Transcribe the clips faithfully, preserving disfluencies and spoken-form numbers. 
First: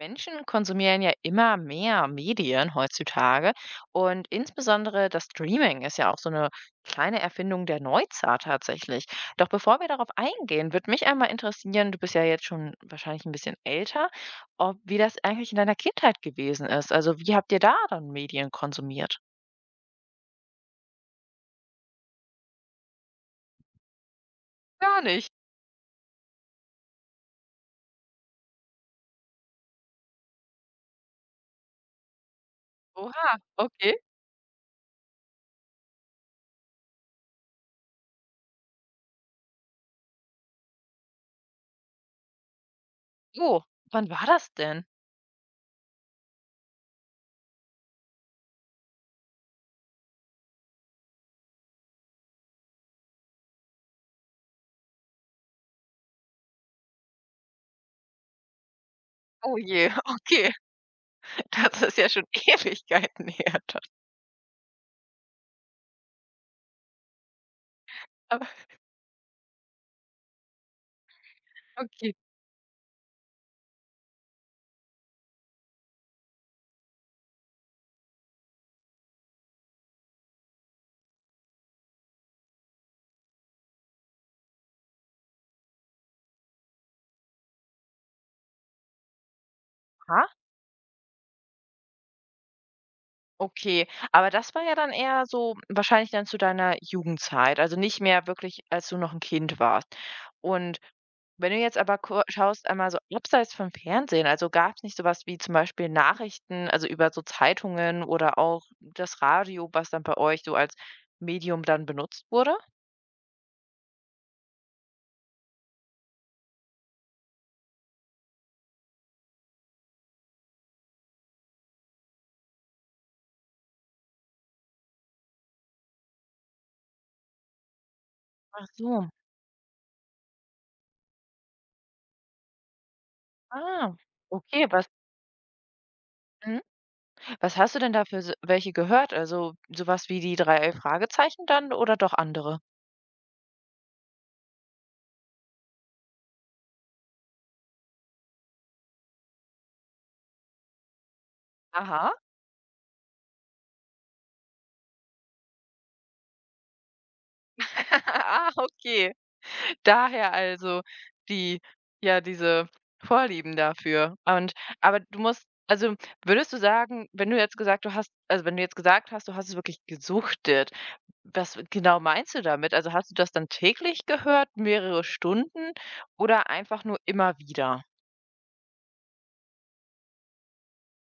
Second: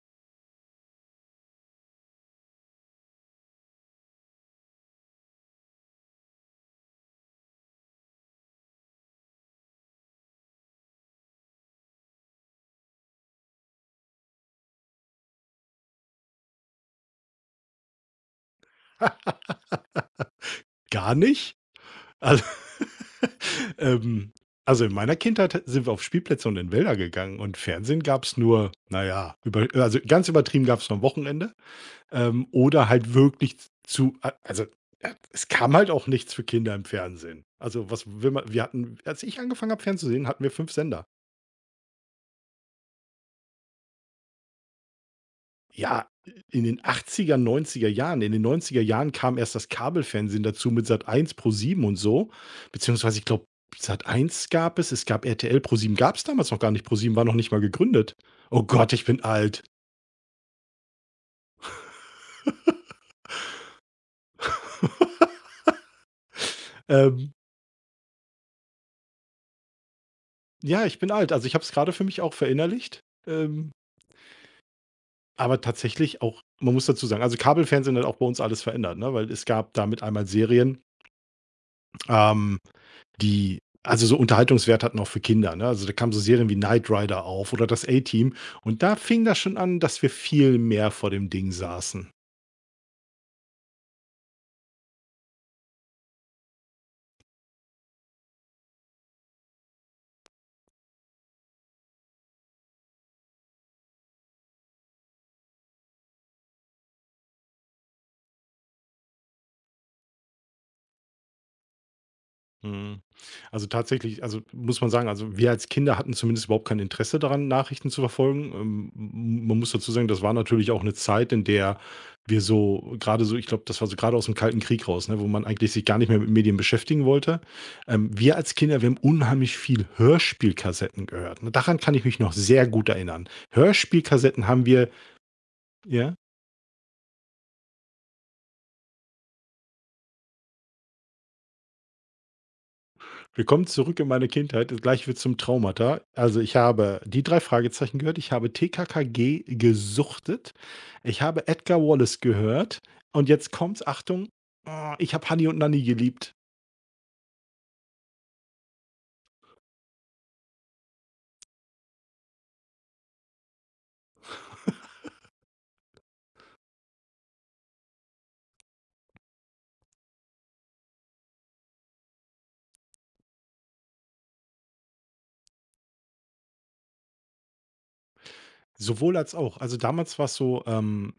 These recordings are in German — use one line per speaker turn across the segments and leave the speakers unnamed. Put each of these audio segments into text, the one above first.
Menschen konsumieren ja immer mehr Medien heutzutage und insbesondere das Streaming ist ja auch so eine kleine Erfindung der Neuzeit tatsächlich. Doch bevor wir darauf eingehen, würde mich einmal interessieren, du bist ja jetzt schon wahrscheinlich ein bisschen älter, ob wie das eigentlich in deiner Kindheit gewesen ist. Also wie habt ihr da dann Medien konsumiert?
Gar nicht? Also, ähm, also in
Gar
meiner
nicht.
Kindheit sind wir auf Spielplätze und in Wälder gegangen, und Fernsehen gab es nur, na ja, über also ganz übertrieben gab's nur am Wochenende, ähm, oder halt
Oha,
wirklich
okay.
zu also, äh, es kam halt auch nichts für Kinder im Fernsehen. Also, was will man wir hatten, als ich angefangen habe fernzusehen, hatten wir fünf Sender.
Oh, wann war das denn?
Ja, in den achtziger, neunziger Jahren. In den neunziger Jahren kam erst das Kabelfernsehen dazu mit Sat eins pro ProSieben und so. Beziehungsweise ich glaube, sat Sat.eins gab es, es gab R T L, gab es damals noch gar nicht. pro ProSieben war noch nicht mal gegründet. Oh Gott, ich bin
Oh
alt.
je, okay. Das ist ja schon Ewigkeiten her. dann.
Ähm,
Aber
ja, ich bin alt. Also, ich habe es gerade für
okay.
mich auch verinnerlicht. Ähm, aber tatsächlich auch, man muss dazu sagen, also, Kabelfernsehen hat auch bei uns alles verändert, ne, weil es gab damit einmal Serien, ähm die also so Unterhaltungswert hatten auch für Kinder, ne? Also, da kamen so Serien wie Knight Rider auf oder das A-Team, und da fing das schon an, dass wir
Ha?
viel mehr vor dem Ding saßen.
Okay, aber das war ja dann eher so wahrscheinlich dann zu deiner Jugendzeit, also nicht mehr wirklich, als du noch ein Kind warst. Und wenn du jetzt aber ko schaust, einmal so abseits vom Fernsehen, also gab es nicht sowas wie zum Beispiel Nachrichten, also über so Zeitungen oder auch das Radio, was dann bei euch so als Medium dann benutzt wurde?
Mhm. Also, tatsächlich, also muss man sagen, also wir als Kinder hatten zumindest überhaupt kein Interesse daran, Nachrichten zu verfolgen. Ähm, m man muss dazu sagen, das war natürlich auch eine Zeit, in der wir so gerade so, ich glaube, das war so gerade aus dem Kalten Krieg raus, ne, wo man eigentlich sich gar nicht mehr mit Medien beschäftigen wollte. Ähm, wir als
Ach
Kinder, wir haben
so.
unheimlich viel Hörspielkassetten gehört, ne? Daran kann ich mich noch sehr gut erinnern.
Ah,
Hörspielkassetten haben
okay, was
wir, ja?
mhm, was hast du denn da für s welche gehört? Also sowas wie die drei Fragezeichen dann oder doch andere?
Willkommen zurück in meine Kindheit. Gleich wird's zum Traumata. Also, ich habe die drei Fragezeichen gehört, ich habe T K K G gesuchtet, ich habe Edgar
Aha.
Wallace gehört, und jetzt kommt's, Achtung, oh, ich habe Honey und Nanny geliebt.
Ah, okay. Daher also die ja, diese Vorlieben dafür. Und aber du musst also, würdest du sagen, wenn du jetzt gesagt du hast also, wenn du jetzt gesagt hast, du hast es wirklich gesuchtet, was genau meinst du damit? Also, hast du das dann täglich gehört, mehrere Stunden oder einfach nur immer wieder?
Sowohl als auch. Also, damals war es so, ähm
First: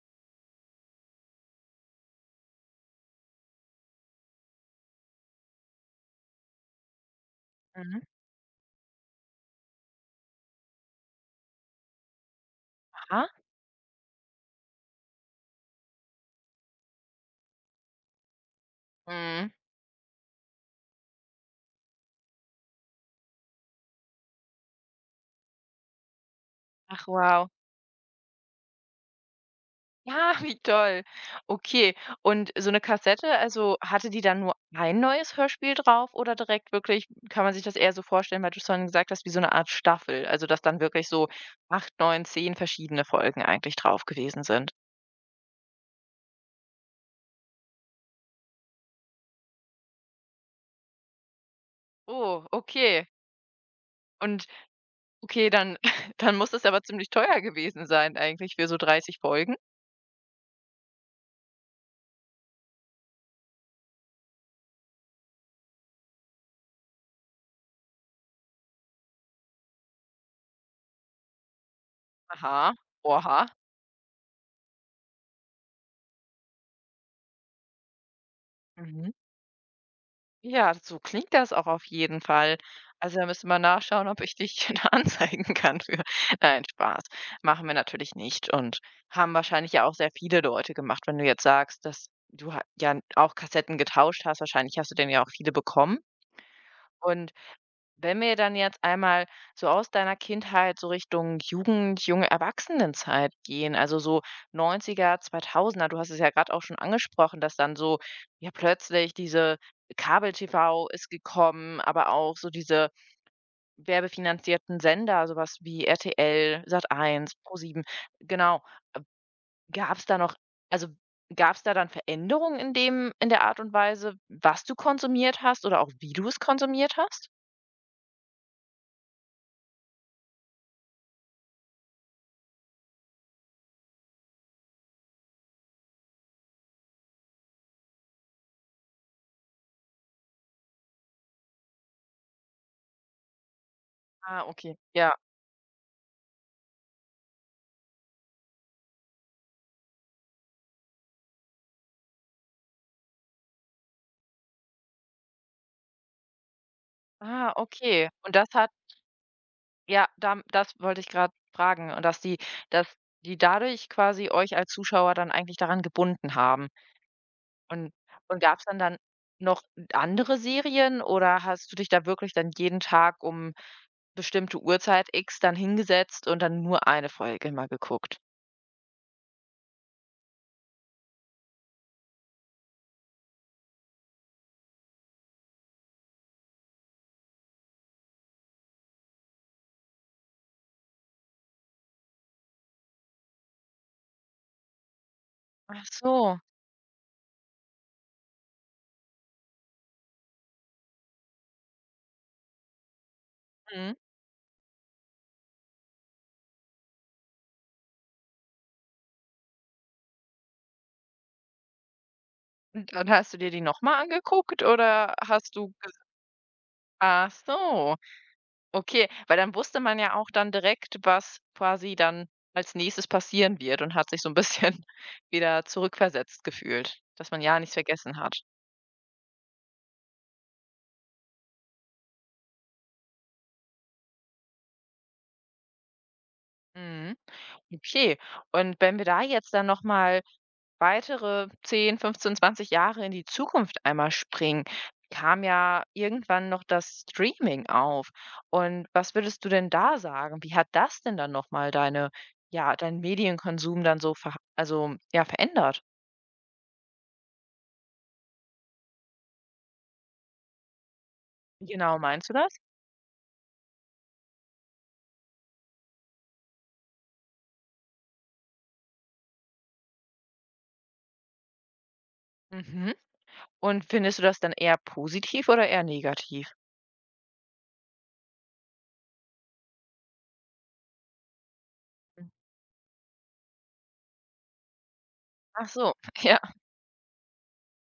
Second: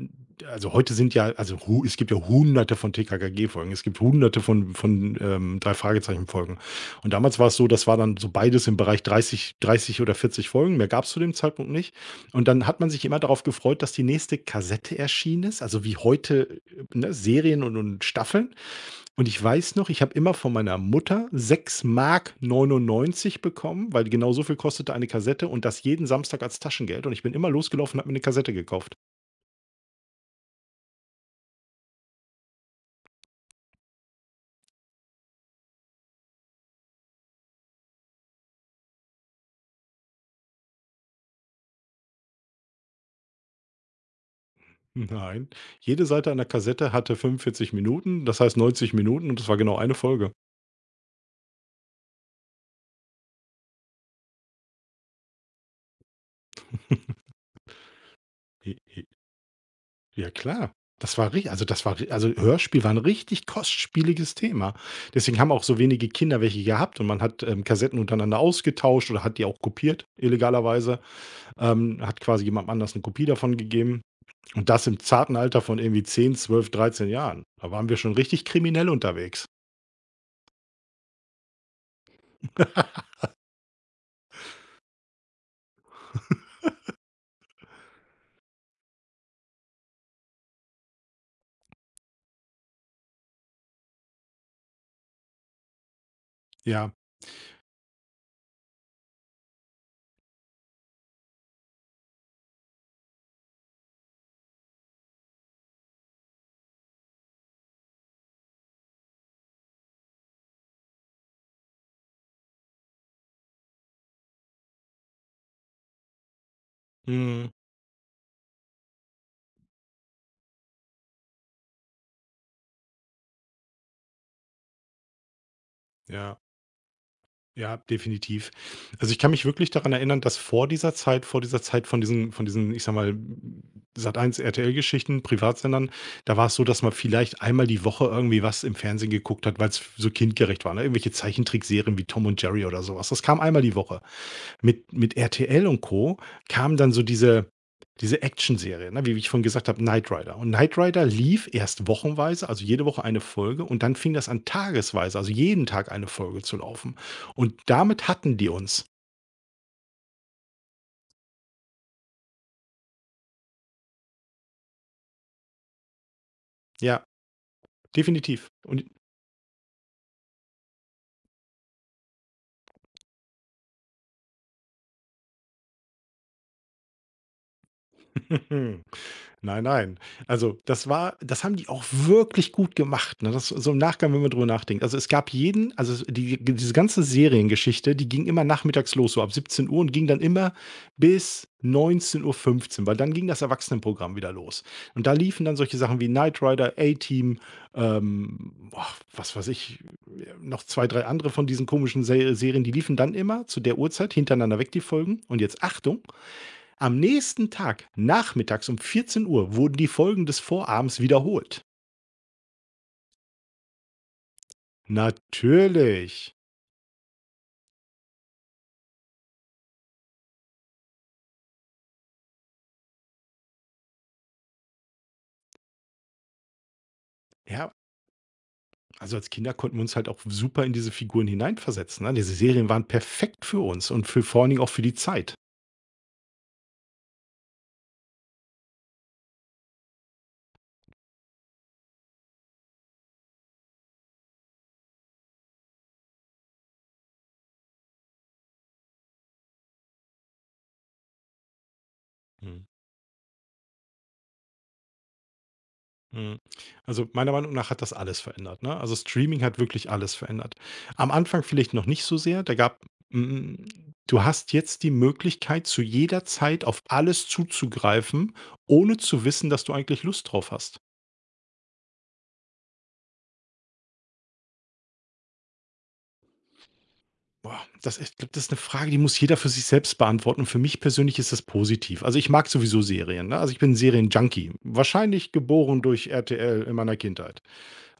also, heute sind ja, also, hu es gibt ja Hunderte von T K K G-Folgen. Es gibt Hunderte von von, ähm, drei Fragezeichen-Folgen. Und damals war es so, das war
Mhm.
dann so beides im Bereich dreißig, dreißig oder vierzig Folgen. Mehr gab es zu dem Zeitpunkt nicht. Und dann hat man sich immer
Aha.
darauf gefreut, dass die nächste Kassette erschienen ist, also wie heute, äh, ne, Serien und und Staffeln. Und ich
Mhm.
weiß noch, ich habe immer von meiner Mutter sechs Mark neunundneunzig bekommen, weil genau so viel kostete eine Kassette, und das jeden Samstag als Taschengeld,
Ach,
und ich bin immer
wow.
losgelaufen und habe mir eine Kassette gekauft.
Ja, wie toll. Okay, und so eine Kassette, also, hatte die dann nur ein neues Hörspiel drauf oder direkt wirklich kann man sich das eher so vorstellen, weil du es vorhin gesagt hast, wie so eine Art Staffel, also, dass dann wirklich so acht, neun, zehn verschiedene Folgen eigentlich drauf gewesen sind?
Nein, jede Seite einer Kassette hatte fünfundvierzig Minuten, das heißt neunzig Minuten, und das war genau eine Folge.
Oh, okay. Und okay, dann dann muss das aber ziemlich teuer gewesen sein eigentlich für
J
so
j
dreißig Folgen.
ja klar. Das war ri also, das war ri, also Hörspiel war ein richtig kostspieliges Thema. Deswegen haben auch so wenige Kinder welche gehabt, und man hat, ähm, Kassetten untereinander ausgetauscht oder hat die auch kopiert, illegalerweise. Ähm, hat quasi
Aha,
jemand anders eine Kopie
oha.
davon gegeben, und das im zarten Alter von irgendwie zehn, zwölf, dreizehn Jahren. Da waren wir schon richtig kriminell
Mhm.
unterwegs.
Ja, so klingt das auch auf jeden Fall. Also, da müssen wir nachschauen, ob ich dich da anzeigen kann für. Nein, Spaß. Machen wir natürlich nicht und haben wahrscheinlich ja auch sehr viele Leute gemacht. Wenn du jetzt sagst, dass du ha ja auch Kassetten getauscht hast, wahrscheinlich hast du dann ja auch viele bekommen
Ja,
und wenn wir dann jetzt einmal so aus deiner Kindheit so Richtung Jugend, junge Erwachsenenzeit gehen, also so Neunziger, Zweitausender, du hast es ja gerade auch schon angesprochen, dass dann so ja plötzlich diese Kabel-T V ist gekommen, aber auch so diese werbefinanzierten Sender, so was wie R T L,
mhm,
Pro sieben, genau. Gab es da noch also, gab es da dann Veränderungen in dem in der Art und Weise, was du konsumiert hast oder auch wie du
ja,
es konsumiert hast?
ja, definitiv. Also, ich kann mich wirklich daran erinnern, dass vor dieser Zeit vor dieser Zeit von diesen von diesen, ich sag mal, Sat Sat.eins, R T L-Geschichten, Privatsendern, da war es so, dass man vielleicht einmal die Woche irgendwie was im Fernsehen geguckt hat, weil es so kindgerecht war, ne? Irgendwelche Zeichentrickserien wie Tom und Jerry oder sowas. Das kam einmal die Woche.
Ah, okay.
Mit
Ja.
mit R T L und Co. kam dann so diese diese Actionserie, ne, wie ich vorhin gesagt habe, Knight Rider. Und Knight Rider lief erst wochenweise, also jede Woche eine Folge, und dann fing das an, tagesweise, also jeden Tag eine Folge zu laufen. Und
Ah,
damit
okay. Und
hatten
das
die
hat
uns.
ja, dam das wollte ich gerade fragen und dass die dass die dadurch quasi euch als Zuschauer dann eigentlich daran gebunden haben.
Ja,
Und und
definitiv.
gab es dann
Und
dann noch andere Serien oder hast du dich da wirklich dann jeden Tag um bestimmte Uhrzeit X dann hingesetzt und dann nur eine Folge mal geguckt?
nein, nein. Also, das war, das haben die auch wirklich gut gemacht, ne? Das so im Nachgang, wenn man drüber nachdenkt. Also, es gab jeden also, es die diese ganze Seriengeschichte, die ging immer nachmittags los, so ab siebzehn Uhr, und ging dann immer bis neunzehn Uhr fünfzehn, weil dann ging das Erwachsenenprogramm wieder los. Und da liefen dann solche
Ach
Sachen wie
so,
Knight Rider, A-Team, ähm, boah, was weiß ich, äh, noch zwei, drei andere von diesen komischen Se Serien, die liefen dann immer zu der
mhm.
Uhrzeit hintereinander weg, die Folgen. Und jetzt Achtung, am nächsten Tag, nachmittags um vierzehn Uhr, wurden die Folgen des Vorabends wiederholt.
Und und hast du dir die noch mal angeguckt oder hast du ges
Natürlich.
ach so. Okay, weil dann wusste man ja auch dann direkt, was quasi dann als Nächstes passieren wird und hat sich so ein bisschen wieder zurückversetzt gefühlt, dass man ja
Ja,
nichts vergessen hat.
also als Kinder konnten wir uns halt auch super in diese Figuren hineinversetzen, ne? Diese Serien waren perfekt für uns und für, vor allen Dingen, auch für die Zeit.
Mhm. Okay, und wenn wir da jetzt dann noch mal weitere zehn, fünfzehn, zwanzig Jahre in die Zukunft einmal springen, kam ja irgendwann noch das Streaming auf. Und was würdest du denn da sagen? Wie hat das denn dann noch mal deine ja, deinen Medienkonsum dann so verha also, ja, verändert?
Mhm. Also, meiner Meinung nach hat das alles verändert, ne? Also, Streaming hat wirklich alles verändert. Am Anfang
Wie
vielleicht noch
genau
nicht so
meinst du
sehr,
das?
da gab hm, du hast jetzt die Möglichkeit, zu jeder Zeit auf alles zuzugreifen, ohne zu wissen, dass du eigentlich Lust drauf hast.
Mhm. Und findest du das dann eher positiv oder eher negativ?
Boah, das, ich glaube, das ist eine Frage, die muss jeder für sich selbst beantworten. Und für mich persönlich ist das positiv. Also, ich mag sowieso Serien, ne? Also, ich bin ein Serien-Junkie, wahrscheinlich
Ach
geboren
so,
durch
ja.
R T L in meiner Kindheit.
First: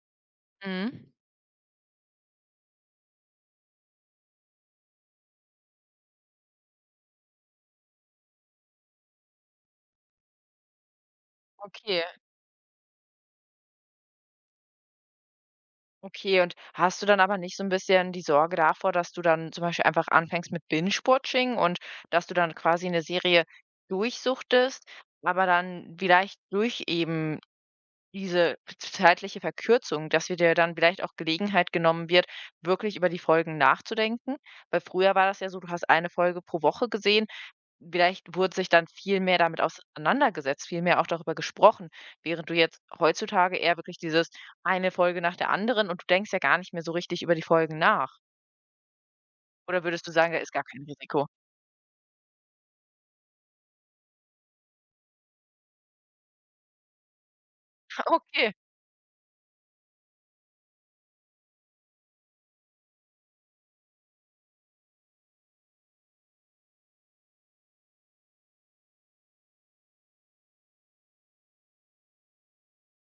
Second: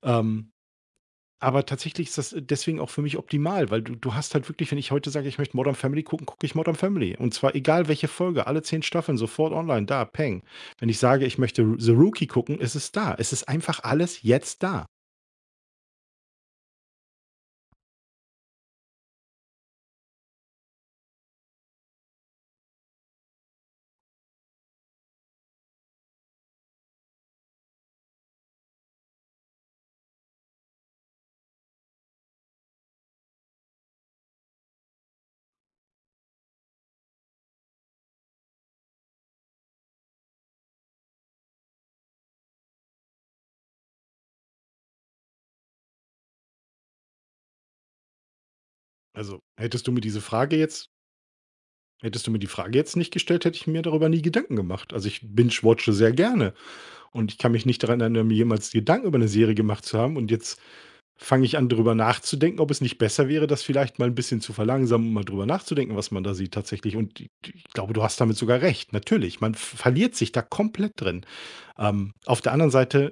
Ähm
Mhm.
Aber tatsächlich ist das, äh, deswegen auch für mich optimal, weil du du hast halt wirklich, wenn ich heute sage, ich möchte „Modern Family“ gucken, gucke ich „Modern Family“. Und zwar egal welche Folge, alle zehn Staffeln sofort online, da, peng. Wenn ich sage, ich möchte „The
Okay,
Rookie“ gucken, ist es da. Es ist einfach alles jetzt da.
okay. Und hast du dann aber nicht so ein bisschen die Sorge davor, dass du dann zum Beispiel einfach anfängst mit Binge-Watching und dass du dann quasi eine Serie durchsuchtest, aber dann vielleicht durch eben diese zeitliche Verkürzung, dass wir dir dann vielleicht auch Gelegenheit genommen wird, wirklich über die Folgen nachzudenken? Weil früher war das ja so, du hast eine Folge pro Woche gesehen. Vielleicht wurde sich dann viel mehr damit auseinandergesetzt, viel mehr auch darüber gesprochen, während du jetzt heutzutage eher wirklich dieses eine Folge nach der anderen und du denkst ja gar nicht mehr so richtig über die Folgen nach.
Also,
Oder
hättest du mir
würdest du
diese
sagen, da ist
Frage
gar kein
jetzt
Risiko?
hättest du mir die Frage jetzt nicht gestellt, hätte ich mir darüber nie Gedanken gemacht. Also, ich binge watche sehr gerne, und ich kann mich nicht daran erinnern, mir
Okay.
jemals Gedanken über eine Serie gemacht zu haben. Und jetzt fange ich an, drüber nachzudenken, ob es nicht besser wäre, das vielleicht mal ein bisschen zu verlangsamen, um mal drüber nachzudenken, was man da sieht, tatsächlich. Und d ich glaube, du hast damit sogar recht. Natürlich, man v verliert sich da komplett drin. Ähm, auf der anderen Seite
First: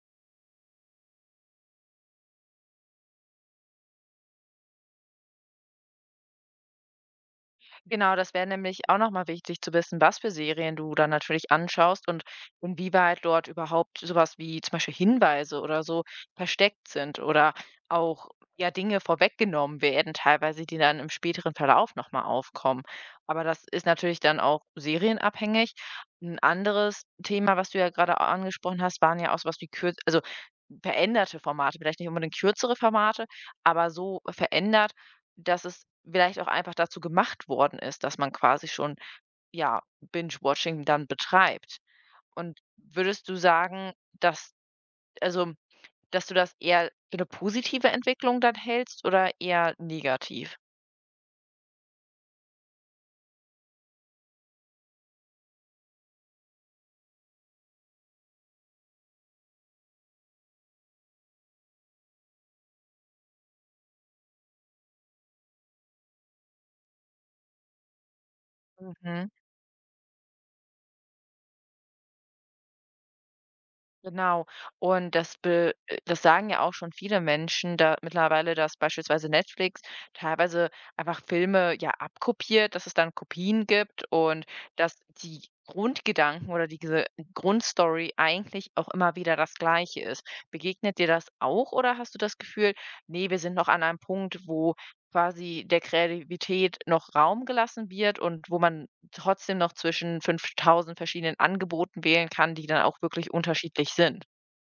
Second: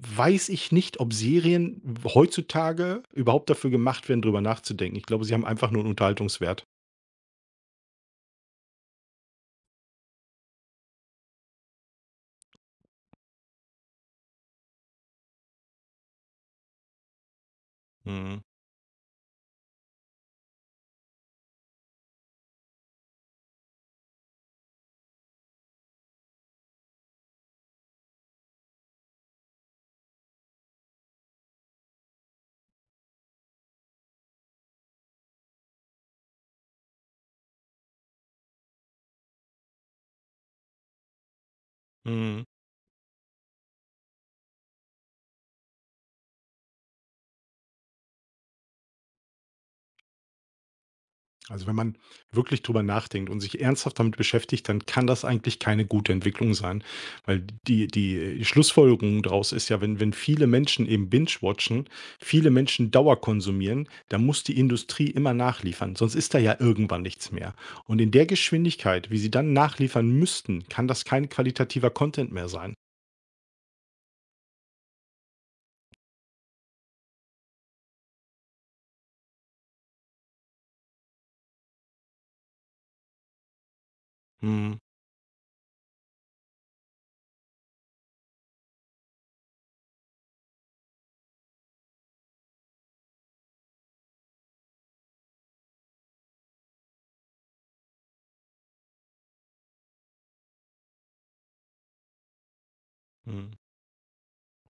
weiß ich nicht, ob Serien heutzutage überhaupt dafür gemacht werden, drüber nachzudenken. Ich glaube, sie haben einfach nur 'n Unterhaltungswert.
Genau, das wäre nämlich auch nochmal wichtig zu wissen, was für Serien du dann natürlich anschaust und inwieweit dort überhaupt sowas wie zum Beispiel Hinweise oder so versteckt sind oder auch,
Mhm,
ja, Dinge vorweggenommen werden teilweise, die dann im späteren Verlauf nochmal aufkommen. Aber das ist natürlich dann auch serienabhängig. Ein anderes Thema, was du ja gerade a angesprochen hast, waren ja auch sowas wie kür also, veränderte Formate, vielleicht nicht unbedingt kürzere Formate, aber so verändert, dass es vielleicht auch einfach dazu gemacht worden ist, dass man quasi schon, ja, Binge-Watching dann betreibt.
mhm.
Und würdest du sagen, dass also, dass du das eher für 'ne positive Entwicklung dann hältst oder eher negativ?
Also, wenn man wirklich drüber nachdenkt und sich ernsthaft damit beschäftigt, dann kann das eigentlich keine gute Entwicklung sein. Weil die, die Schlussfolgerung daraus ist ja, wenn, wenn viele Menschen eben binge-watchen, viele Menschen Dauer konsumieren, dann muss die Industrie immer nachliefern. Sonst ist da ja irgendwann nichts mehr. Und in der Geschwindigkeit, wie
Mhm.
sie dann nachliefern müssten, kann das kein qualitativer Content mehr sein.
Genau. Und das be äh, das sagen ja auch schon viele Menschen da mittlerweile, dass beispielsweise Netflix teilweise einfach Filme ja abkopiert, dass es dann Kopien gibt und
Hm,
dass die Grundgedanken oder diese Grundstory eigentlich auch immer wieder das Gleiche ist. Begegnet dir das auch oder hast du das Gefühl, nee, wir sind noch an einem Punkt, wo quasi der Kreativität noch Raum gelassen wird und wo man trotzdem noch zwischen fünftausend verschiedenen Angeboten wählen kann, die dann auch wirklich
hm.
unterschiedlich sind.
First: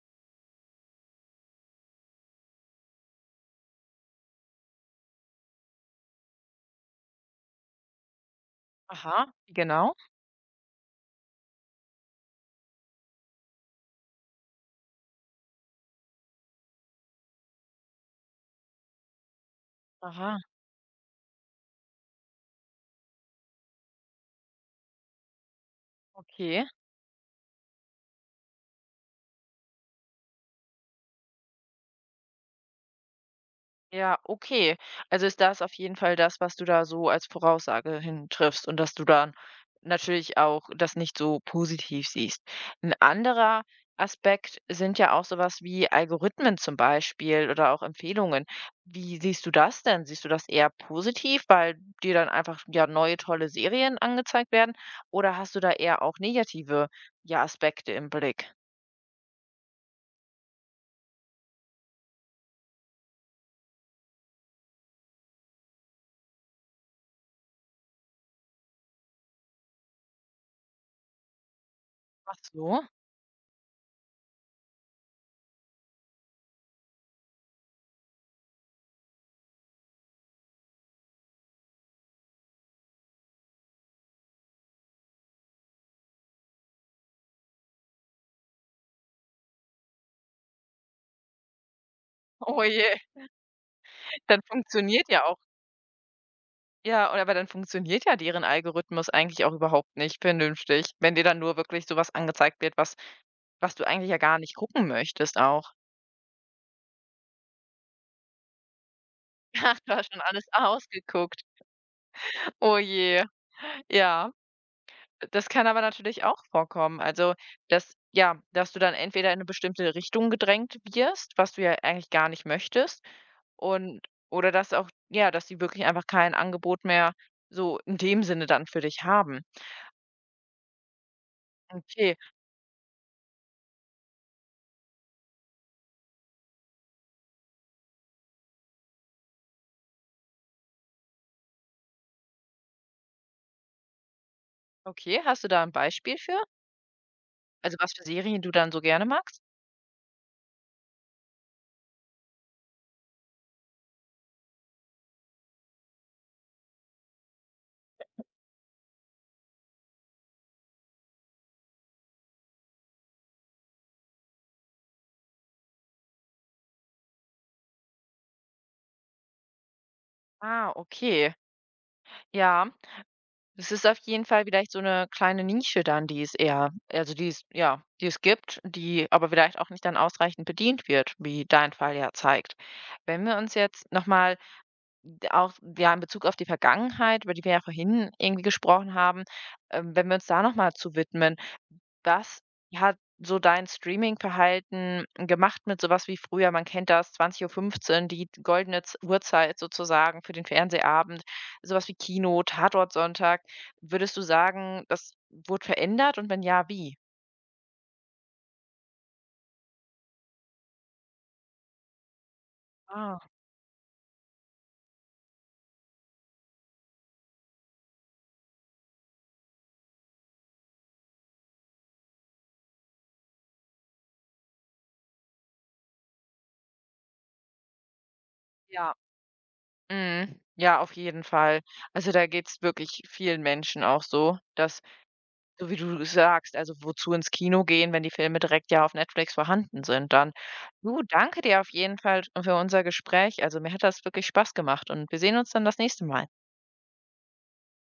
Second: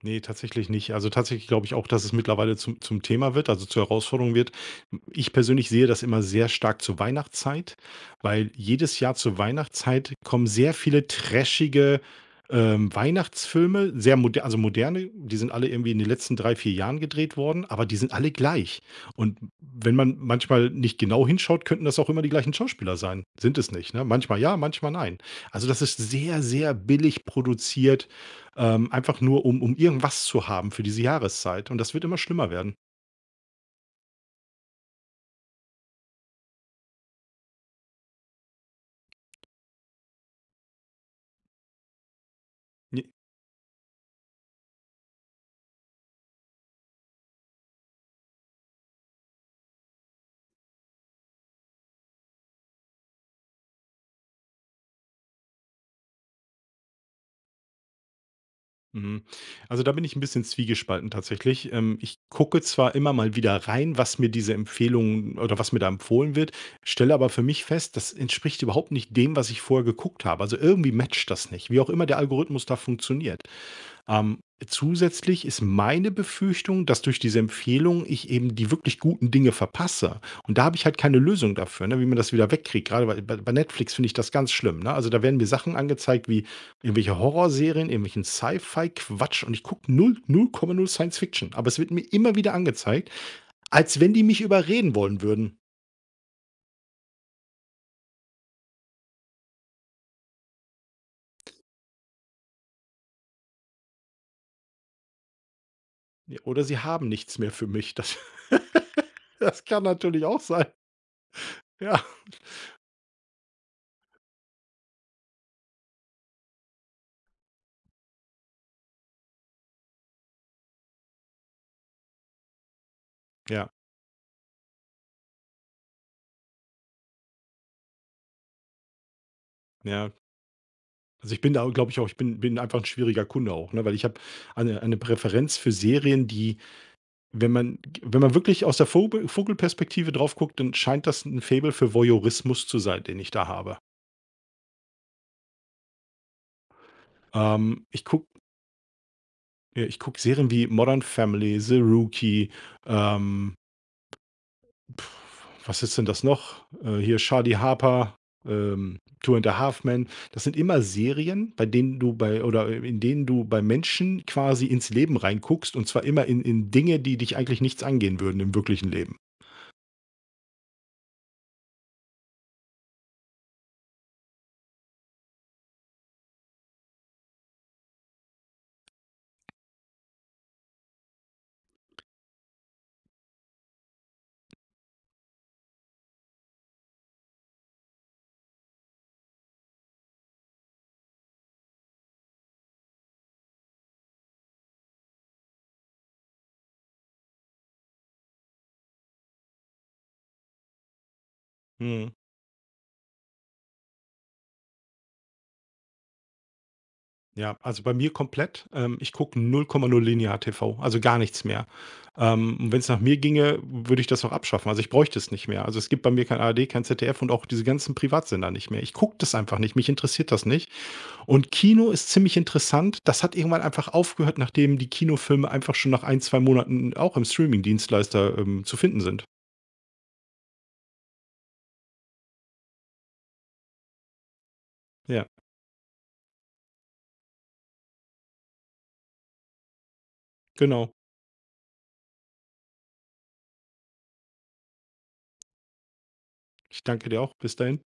Ne, tatsächlich nicht. Also, tatsächlich glaube ich auch, dass es mittlerweile zum zum Thema wird, also zur Herausforderung wird. Ich persönlich sehe das immer sehr stark zur Weihnachtszeit, weil jedes Jahr
Aha,
zur
wie genau.
Weihnachtszeit kommen sehr viele trashige, ähm, Weihnachtsfilme, sehr moder, also moderne, die sind alle irgendwie in den letzten drei, vier Jahren gedreht worden, aber die sind alle gleich. Und wenn man
Aha,
manchmal nicht genau hinschaut, könnten das auch immer die gleichen Schauspieler sein. Sind es nicht, ne? Manchmal ja, manchmal nein. Also, das ist sehr,
okay.
sehr billig produziert. Ähm, einfach nur, um um irgendwas zu haben für diese Jahreszeit, und das wird immer schlimmer werden.
Ja, okay. Also ist das auf jeden Fall das, was du da so als Voraussage hintriffst und dass du dann natürlich auch das nicht so positiv siehst. Ein
J
anderer Aspekt sind ja auch sowas wie Algorithmen zum Beispiel oder auch Empfehlungen. Wie siehst du das denn? Siehst du das eher positiv, weil dir dann einfach ja neue tolle Serien angezeigt werden? Oder hast du da eher auch negative ja, Aspekte im Blick?
mhm. Also, da bin ich ein bisschen zwiegespalten, tatsächlich. Ähm, ich gucke zwar immer mal wieder rein, was mir diese Empfehlungen oder was mir da empfohlen wird, stelle aber für mich fest, das entspricht überhaupt nicht dem, was ich vorher geguckt habe. Also, irgendwie matcht das nicht, wie auch immer der
Ach
Algorithmus da
so.
funktioniert. Ähm, zusätzlich ist meine Befürchtung, dass durch diese Empfehlung ich eben die wirklich guten Dinge verpasse. Und da habe ich halt keine Lösung dafür, ne, wie man das wieder wegkriegt. Gerade bei, bei bei Netflix finde ich das ganz schlimm. Ne? Also, da werden mir Sachen angezeigt wie irgendwelche Horrorserien, irgendwelchen Sci-Fi-Quatsch, und ich gucke null, null Komma null Science Fiction. Aber es wird mir immer wieder
Oh je,
angezeigt, als wenn die
dann
mich überreden
funktioniert
wollen
ja auch
würden.
ja, und aber dann funktioniert ja deren Algorithmus eigentlich auch überhaupt nicht vernünftig, wenn dir dann nur wirklich so was angezeigt wird, was was du eigentlich ja gar nicht gucken möchtest auch.
Ja, oder sie haben nichts mehr für mich. Das, das
Ach,
kann
du hast schon
natürlich auch
alles
sein.
ausgeguckt.
Ja.
Oh je. Ja, das kann aber natürlich auch vorkommen. Also, dass ja, dass du dann entweder in eine bestimmte Richtung gedrängt wirst, was du ja eigentlich gar nicht möchtest
Ja.
und oder dass auch ja, dass sie wirklich einfach kein Angebot mehr so in dem Sinne dann für dich haben.
Ja, also, ich bin da, glaube ich auch, ich
Okay,
bin bin einfach ein schwieriger Kunde auch, ne, weil ich habe eine eine Präferenz für Serien, die, wenn man wenn man wirklich aus der Vogel Vogelperspektive drauf guckt, dann scheint das ein Faible für Voyeurismus zu sein, den ich da habe.
okay, hast du da ein Beispiel für? Also,
Ähm,
was
ich
für
gucke
Serien du dann so gerne magst?
ja, ich guck Serien wie Modern Family, The Rookie, ähm was ist denn das noch? Äh, hier, Charlie Harper, ähm, Two and a Half Men. Das sind immer Serien, bei denen du, bei oder in denen du, bei Menschen quasi ins Leben reinguckst, und zwar immer in, in Dinge, die dich eigentlich nichts angehen würden im wirklichen Leben.
Ah, okay. Ja, es ist auf jeden Fall vielleicht so eine kleine Nische dann, die es eher also, die es ja, die es gibt, die aber vielleicht auch nicht dann ausreichend bedient wird, wie dein Fall ja zeigt. Wenn wir uns jetzt noch mal auch, ja, in Bezug auf die Vergangenheit, über die wir ja vorhin irgendwie gesprochen haben ähm, wenn wir uns da noch mal zu widmen, was hat so dein Streaming-Verhalten gemacht mit sowas wie früher? Man kennt das, zwanzig Uhr fünfzehn die goldene Z Uhrzeit sozusagen für den Fernsehabend, sowas wie
Mhm.
Kino, Tatortsonntag. Würdest du sagen, das wurde verändert und wenn ja, wie?
Ja, also bei mir komplett. Ähm, ich gucke null Komma null linear T V, also gar nichts mehr. Ähm, und wenn es nach mir
Ah,
ginge, würde ich das auch abschaffen. Also, ich bräuchte es nicht mehr. Also, es gibt bei mir kein A R D, kein Z D F und auch diese ganzen Privatsender nicht mehr. Ich gucke das einfach nicht. Mich interessiert das nicht. Und Kino ist ziemlich interessant. Das hat irgendwann einfach aufgehört, nachdem die Kinofilme einfach schon nach ein, zwei Monaten auch im Streaming-Dienstleister, ähm, zu
ja.
finden sind.
Mhm. Ja, auf jeden Fall. Also, da geht's wirklich vielen Menschen auch so, dass
Ja,
so wie du sagst, also wozu ins Kino gehen, wenn die Filme direkt ja auf Netflix vorhanden sind dann.
genau.
Du, danke dir auf jeden Fall für unser Gespräch. Also mir hat das wirklich Spaß gemacht und wir sehen uns dann das nächste Mal.
Ich danke dir auch. Bis dahin.